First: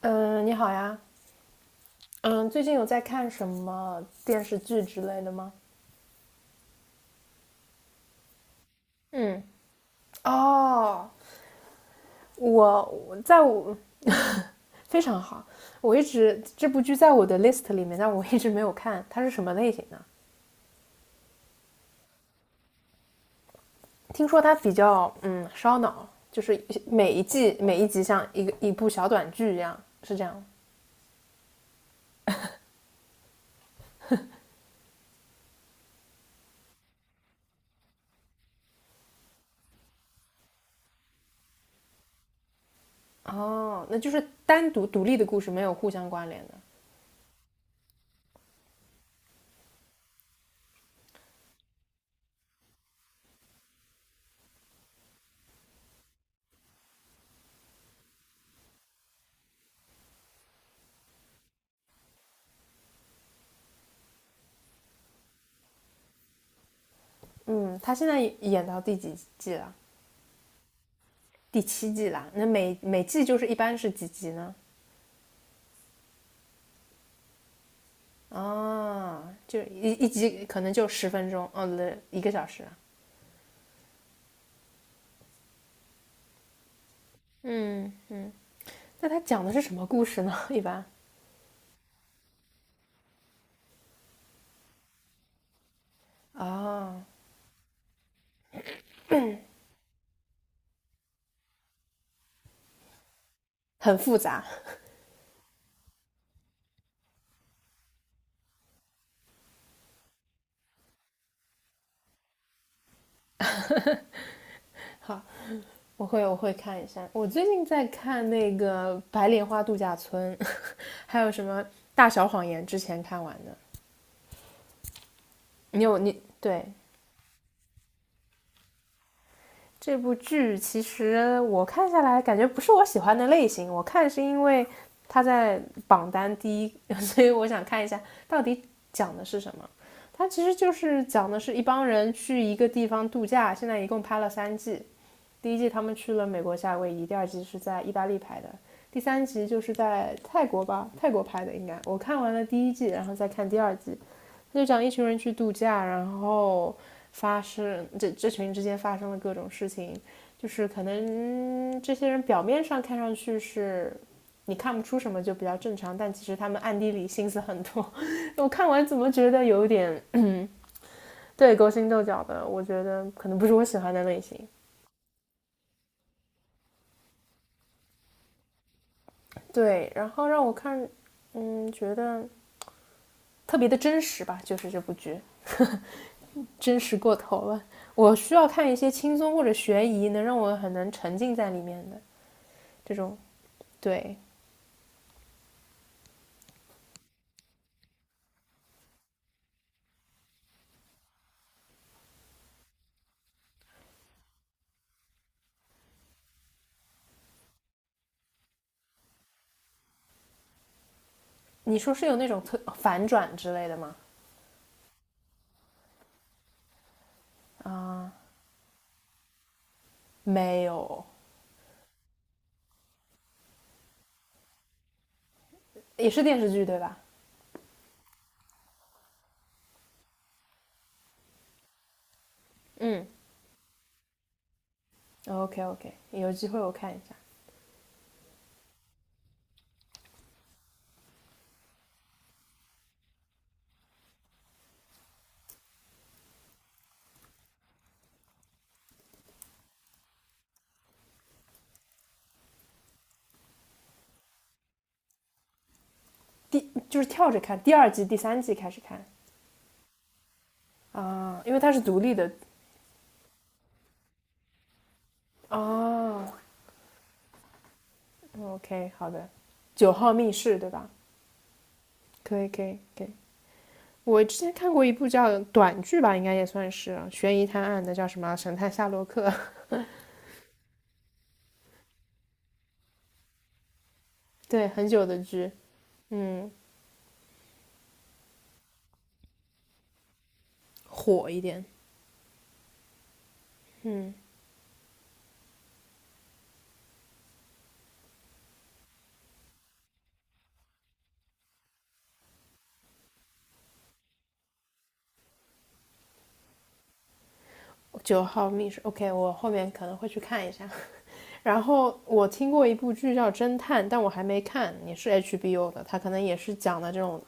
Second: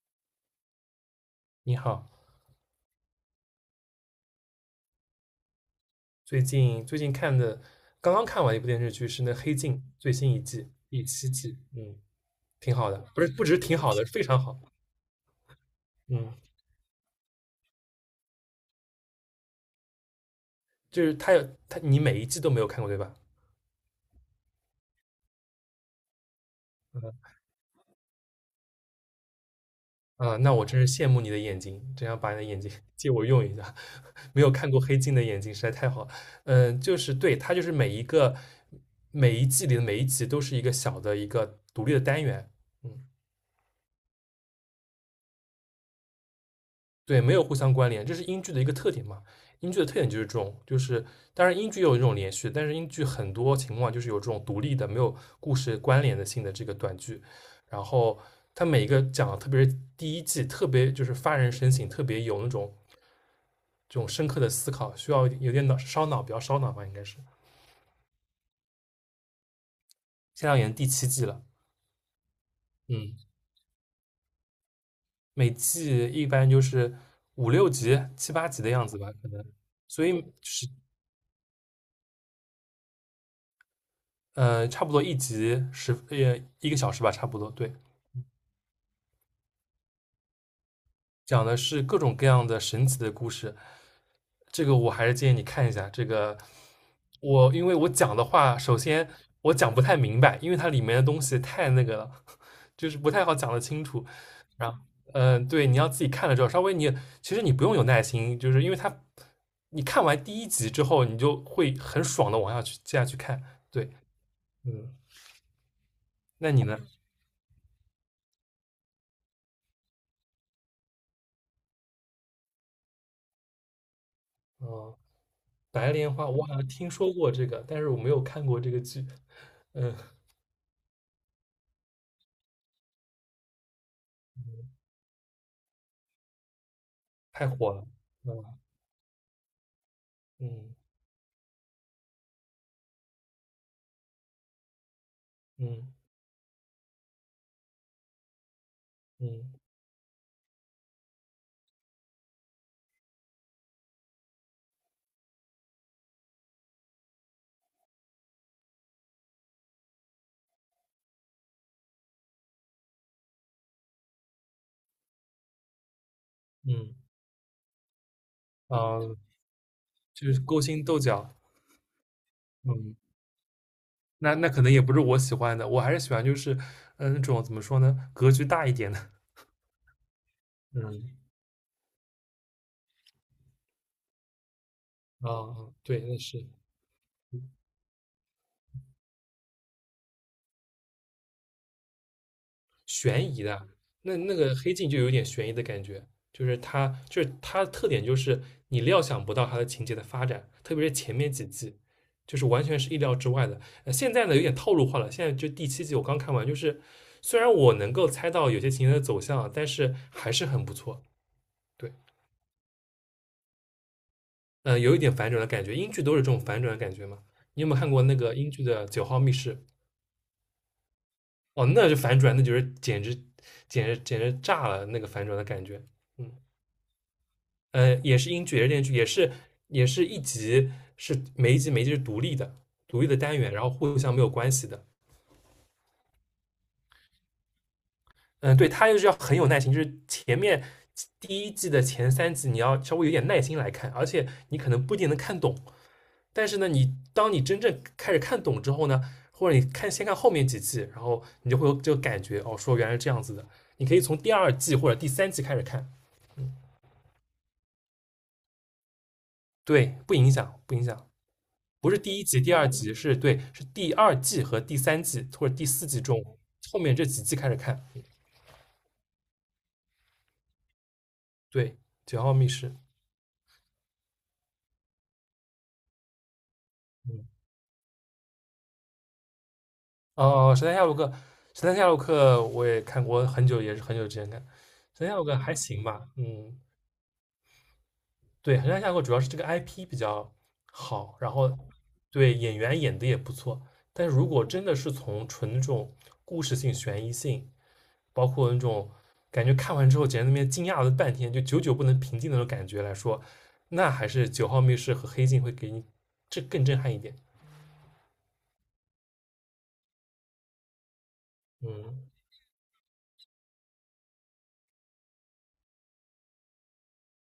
嗯，你好呀。你好。嗯，最近有在看什么电视剧之类的吗？最近看的，刚刚看完一部电视剧是那嗯，《黑镜》最新一季第哦，七季，挺我好的。我不是在不只是我 挺好的，是非常好。非常好，我一嗯，直这部剧在我的 list 里面，但我一直没有看。它是什么类型的？就是它，你每一季都没有看过对吧？听说它比较烧脑，就是每一季每一集像一部小短剧一样，是这啊，样。那我真是羡慕你的眼睛，真想把你的眼睛 借我用一下，没有看过《黑镜》的眼睛实在太好了。就是对，它就是每一季里的每一集都是一个独立的单元。嗯。哦，那就是单独独立的故事，没有互相关联的。对，没有互相关联，这是英剧的一个特点嘛。英剧的特点就是这种，当然英剧也有这种连续，但是英剧很多情况就是有这种独立的、没有故事关联的性的这个短剧。然后它每一个讲，特别是第一季，特别就是发人深省，特别有那种这种深刻的思考，需要有点脑烧脑，比较烧脑吧，应该是。嗯，他现在演到第几季了？现在演第七季了。第七季啦，那每每嗯，季就是一般是几集呢？每季一般就是五六集、七八集的样子吧，啊，可能。就一所一以就集可是能就10分钟，哦，对，一个小时。差不多一集一个小时吧，差不多。对，嗯，那它讲的是什么故事呢？一般讲的是各种各样的神奇的故事。这个我还是建议你看一下。这个啊，我因为我讲的话，首先我讲不太明白，因为它里面的东西太那个了，就是不太好讲得清很楚。复杂。然后，对，你要自己看了之后，稍微你其实你不用有耐心，就是因为看完第一集之后，你就会很爽的往下去接下去看。对。嗯，好，我会我那会你呢？看一下。我最近在看那个《白莲花度假村》，还有什么《大小谎言》，之前看完的。嗯，你白有莲你花，我好对，像听说过这个，但是我没有看过这个剧。嗯，这部剧其实我看下来感觉不是我喜欢的类型，我看是因为它在榜单第一，所以我太想火看了。一下到嗯。底讲的是什么。它其实就嗯。是讲的是一帮人去一个地方度假，现在一共拍了三季。第一季他嗯。们去了美国夏威夷，第二季是在意大利拍的，第三嗯。集就是在泰国吧，泰国拍的应该。我看完了第一季，然后再看第二季。他就讲一群人去度假，然后发生这这群之间发生了各种事情，就是可能这些人表面上看上去是你看不出什么，就比较正常，但其实他们暗地嗯。里心思很多。我看完怎啊，么觉得有点 就是 勾心斗角。对，勾心斗角的，我觉嗯，得可能不是我喜欢的类那型。那可能也不是我喜欢的，我还是喜欢就是，那种怎么说呢，格局大一点的。对，然后让我看，嗯，嗯，觉得特别的真实吧，就是这部剧。啊，对，那是。真实过头了。我需要看一些轻松或者悬疑，能让我很能沉浸在里面的这种。对，那那个黑镜就有点悬疑的感觉，就是它的特点就是你料想不到它的情节的发展，特别是前面几季，就是完全是意料之外的。呃，现在呢有点套路化了，现在就第七季我刚看完，就是虽然我能够猜到有些情节的走向，但是还是很不错。你对，说是有那种特反转之类的吗？有一点反转的感觉，英剧都是这种反转的感觉嘛。你有没有看过那个英剧的《九号密室》？没有，哦，那就反转，那就是简直简直炸了那个反转的感觉。也是嗯，电视剧对吧？也是英剧，也是电视剧，也是也是一集是每一集是独立的，独嗯立的单元，然后互相没有关系的。，OK OK，有机会我看一下。嗯，对，它就是要很有耐心，就是前面第一季的前三集你要稍微有点耐心来看，而且你可能不一定能看懂。但是呢，你真正开始看懂之后呢，或者你看后面几季，然后你就会有这个感觉，哦，说原来是这样子的。你可以从第二季或者第三季开始看。就是跳着看，第二季、第三季开始看。对，不影响，不影响。啊，因为它是不独是立第一的集、第二集，是，对，是第二季和第三季或者第四季中啊。后面这几季开始看。OK，好的。九号密室对吧？对，《九号可以密可室》。以可以。我之前看过一部叫短剧吧，应该也算是嗯，悬疑探案的，叫什么啊《神探夏洛克》。哦，《神探夏洛克》，《神探夏洛克》我也看过很久，也是很久之前看，对，很久《神探夏的洛克》剧，还行吧。嗯，嗯，对，《神探夏洛克》主要是这个 IP 比较好，火然一后点。对演员演的也不错，但是如果真的是从纯那种故事性、悬疑性，包括那种感觉看完之后，简直那边惊讶了半天，就久久不能平静的那种感觉来说，那还是九号密室和黑镜会给你这更震撼一点。九号密室，OK，我后面可能会去看一下。然后嗯，我听过一部剧叫《侦探》，但我还没看，也是 HBO 的，它可能也是讲的这种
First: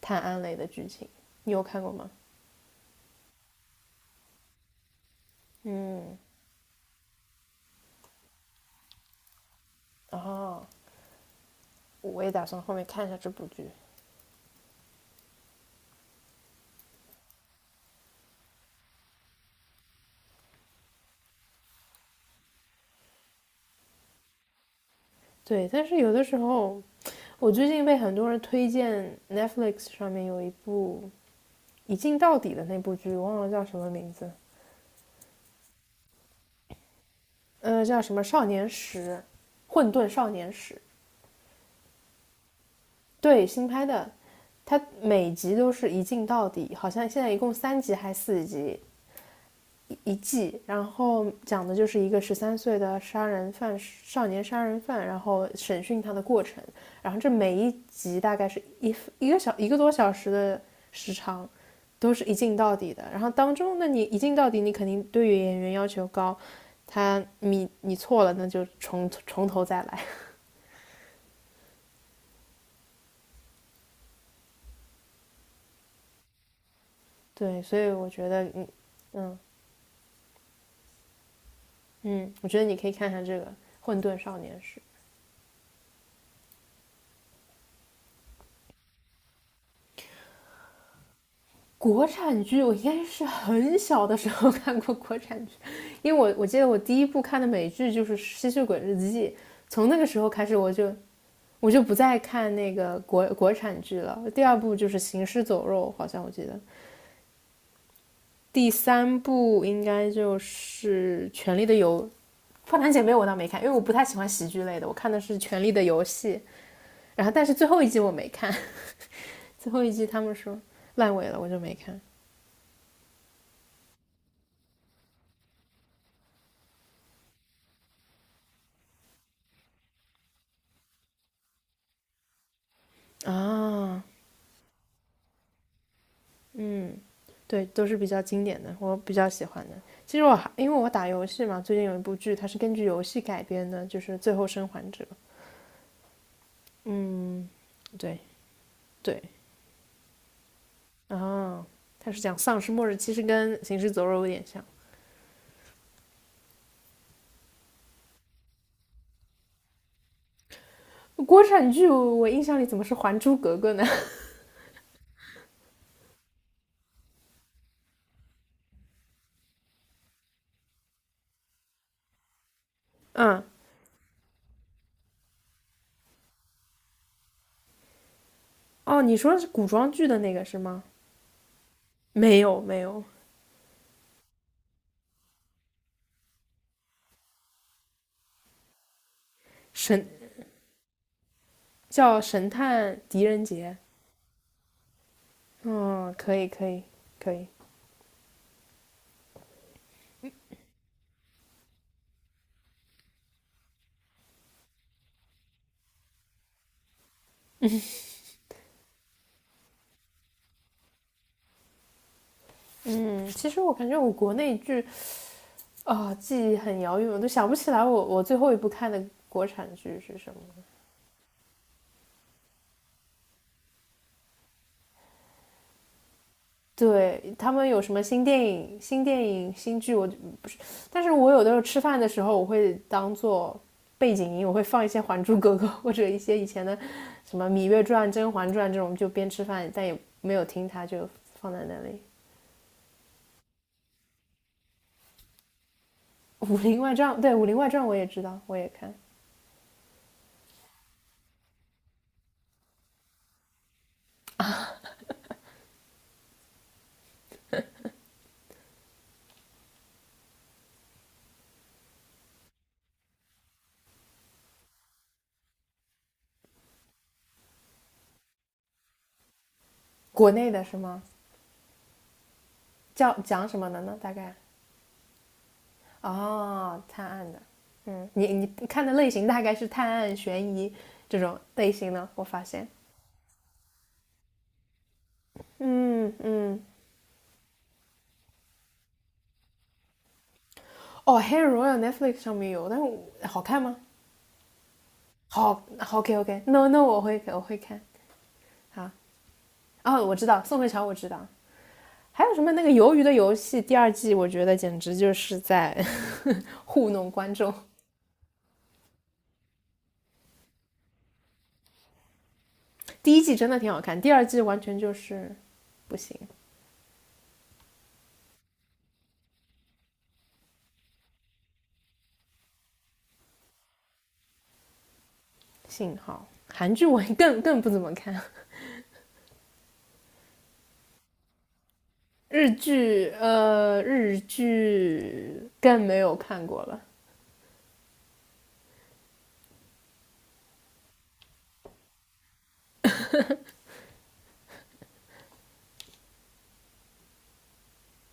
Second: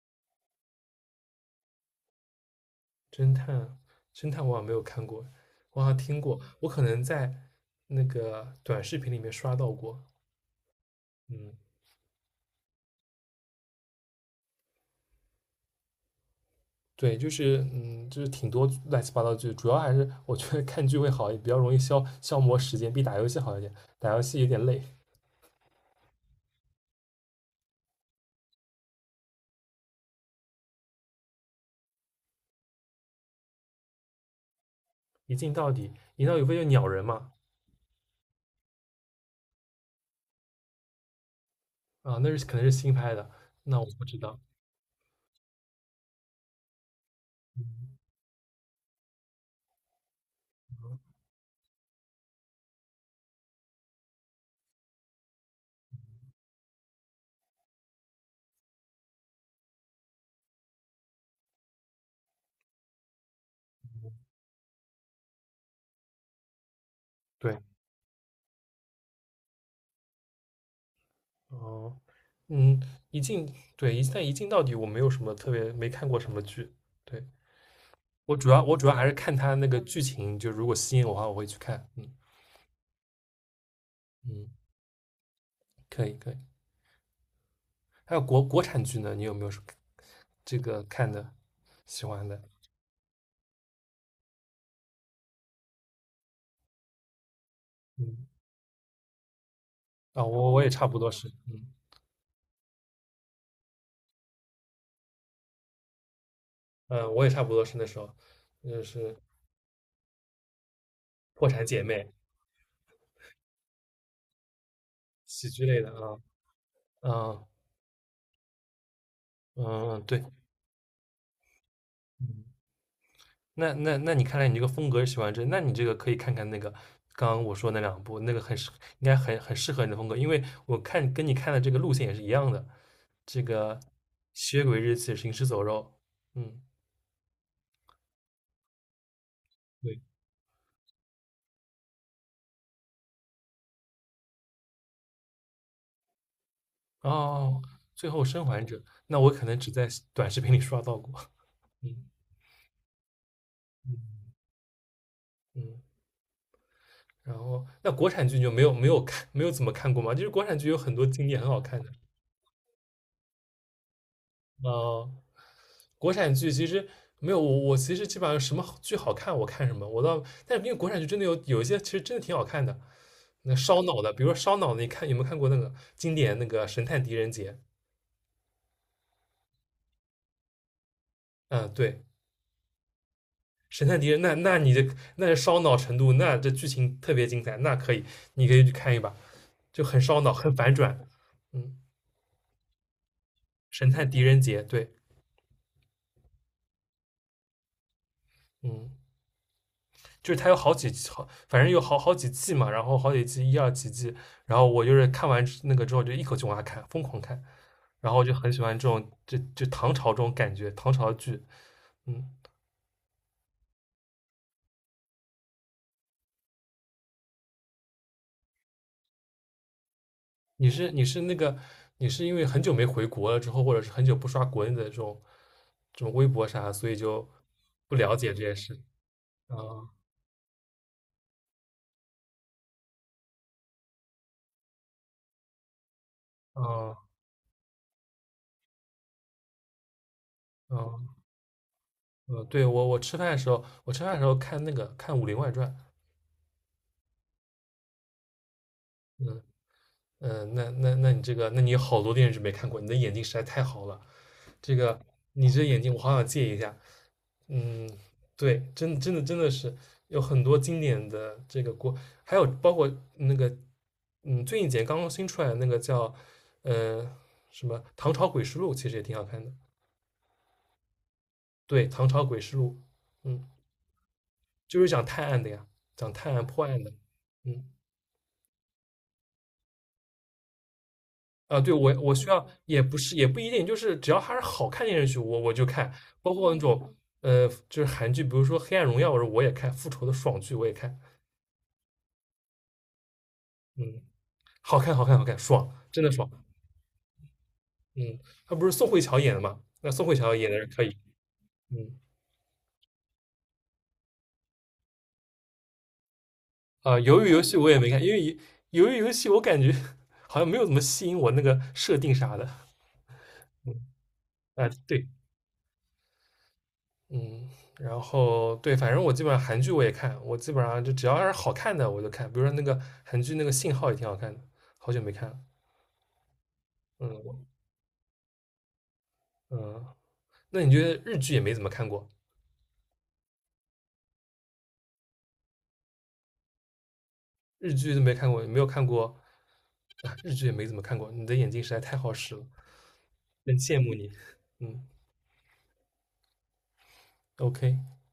探案类的剧情。你有看过吗？侦探，侦探我好像没有看过，我好像嗯，听过，我可能在那个短视频里面刷到过。然后嗯，我也打算后面看一下这部剧。对，就是挺多乱七八糟剧，主要还是我觉得看剧会好，也比较容易消磨时间，比打游戏好一点。打游戏有点累。对，但是有的时候，我最近被很多人推荐 Netflix 上面有一部一镜到底的那部剧，忘了叫什么名字，一镜到底，一镜到底不就鸟人嘛？叫什么《少年时》，《混沌少年时》，啊，那是可能是新拍的，对，新那拍我不的，知道。它每集都是一镜到底，好像现在一共三集还是四集，一季，然后讲的就是一个13岁的杀人犯，少年杀人犯，然后审讯他的过程。然后这每一集大概是一个多小时的时长，都是一镜到底的。然后当中，那你一镜到底，你肯定对于演员要求高，他对，你错了，那就从头再来。哦，嗯，一镜，对，一镜到底我没有什么特别，没看过什么剧。对，对，所以我觉我得，主要嗯我主要还是看嗯他那个剧情，就如果吸引我的话，我会去看。嗯。嗯，我觉得你可以看看这个《混沌少嗯，年时》。可以可以。还有国产剧呢，你有没有什么这个看的国喜欢的？产剧我应该是很小的时候 看过国产剧，因为我记得我第一部看的美剧就是嗯，《吸血鬼日记》，从那个时啊，候开我始我也我差就不多是，嗯。我就不再看那个国产剧了。第二部就是《行尸走肉》，好像我记得，我也差不多是那时候，第就是三部应该就是《破《权力产的姐妹》游》，《花篮姐妹》我倒没看，因为我不太喜欢喜剧类的，我看的是喜《权剧力的类的游啊。戏》，然后但嗯。是最后一季我没看，嗯。最后一嗯，季他对，们说烂尾了，我就没看嗯，那你看来你这个风格是喜欢这，那你这个可以看看那个刚刚我说那两部，那个很适，应该很适合你的风格，因为我看跟你看的这个路线也是一样的，这个啊，吸血鬼日记、行尸走肉。嗯，嗯。对，都是比较经典的，我比较喜欢的。对，其实我还因为我打游戏嘛，最近有一部剧，它是根据游戏改编的，就是《最后生还者》。哦，最对，后生还者，那对，我可能只在短视频里刷到过。啊，嗯。它是讲丧尸末日，其实跟《行尸嗯。走肉》有点像。嗯，然后那国产剧你就没有怎么看过吗？就是国产剧有很多经典国很好产看剧的。我印象里怎么是《还珠格格》呢？呃，国产剧其实没有我，我其实基本上什么剧好看我看什么，我倒，但是因为国产剧真的有一些其实真的挺好看的。嗯，那烧脑的，比如说烧脑的，你看有没有看过那个经典那个《神探狄仁杰》？哦，你说的是古装剧的那个是吗？嗯，对，没有，没有，《神探狄仁》，那那你这那是烧脑程度，那这剧情特别精彩，那可以，你可以去看一把，就很神烧脑，很反转。嗯，叫神探狄仁杰。《神探狄仁杰》，对。嗯，可以，可以，可以。嗯。就是它有好几好，反正有好几季嘛，然后好几季一二几季，然后我就是看完那个之后就一口气往下看，疯狂看，然后我就很喜欢这种就唐朝这种感觉，唐朝剧。嗯，嗯，其实我感觉我国内剧啊，记忆很遥远，我都想不起来我最后一部看的国产剧是什么。你是你是那个你是因为很久没回国了之后，或者是很久不刷国内的这种微博啥，所以对就他们有什不么了新解这电件事。影、新电影、啊新剧，我但是我有的时候吃饭的时候，我会当做背景音，我会放一些《还珠格格》或者一些以前的啊什么《芈月传》《甄嬛传》这种，就边吃饭，但也没有听它，就啊放在那里。啊，对，我吃饭的时候，我吃饭的时候看那个看《武林外传》。《武林外传》对，《武林外传》我也知道，我也看。嗯。嗯，那你这个，那你有好多电视剧没看过，你的眼睛实在太好了。这个，你这眼睛我好想借一下。嗯，对，真的是有很多经典的这个国，还有包括那个，最近几年刚刚新出来的那个叫，呃，什么《唐朝诡事录》，其实也挺好看的。国内的是吗？对，《唐朝诡事录》，叫嗯，讲什么的呢？大概就是讲探案的呀，讲探案破哦，案的。探案的。嗯。嗯，你看的类型大概是探案、悬疑这种啊，类对，型我呢？我我需发要现。也不是也不一定，就是只要它是好看电视剧，我就看，嗯包括那嗯，种就是韩剧，比如说《黑暗荣耀》，我说我也看，《复仇》的爽剧我也看。哦，《黑人荣耀》Netflix 上面有，但是好看吗？嗯，好看，好看，好看，好爽，真的，OK 爽。OK，no no 我会看。嗯，他不是宋好，慧乔演的嘛？那哦，宋慧我知乔道，演的宋是慧可乔我以。知道。嗯，还有什么那个《鱿鱼的游戏》第二季，我觉得简直就是在 糊啊，弄鱿鱼观游众。戏我也没看，因为鱿鱼游戏我感觉 好像没有怎么吸引我那个设定啥的。第一季真的挺嗯，好看，第二季完啊，全就对，是不行。嗯，然后对，反正我基本上韩剧我也看，我基本上就只要是好看的我就看，比如说那个韩剧那个《信号》也挺好看的，好久没看了。幸好韩剧我嗯我更不怎么看。嗯，那你觉得日剧也没怎么看过？日剧更没有看过了。日剧都没看过，也没有看过，啊，日剧也没怎么看过。你的眼睛实在太好使了，很羡慕你。嗯，OK。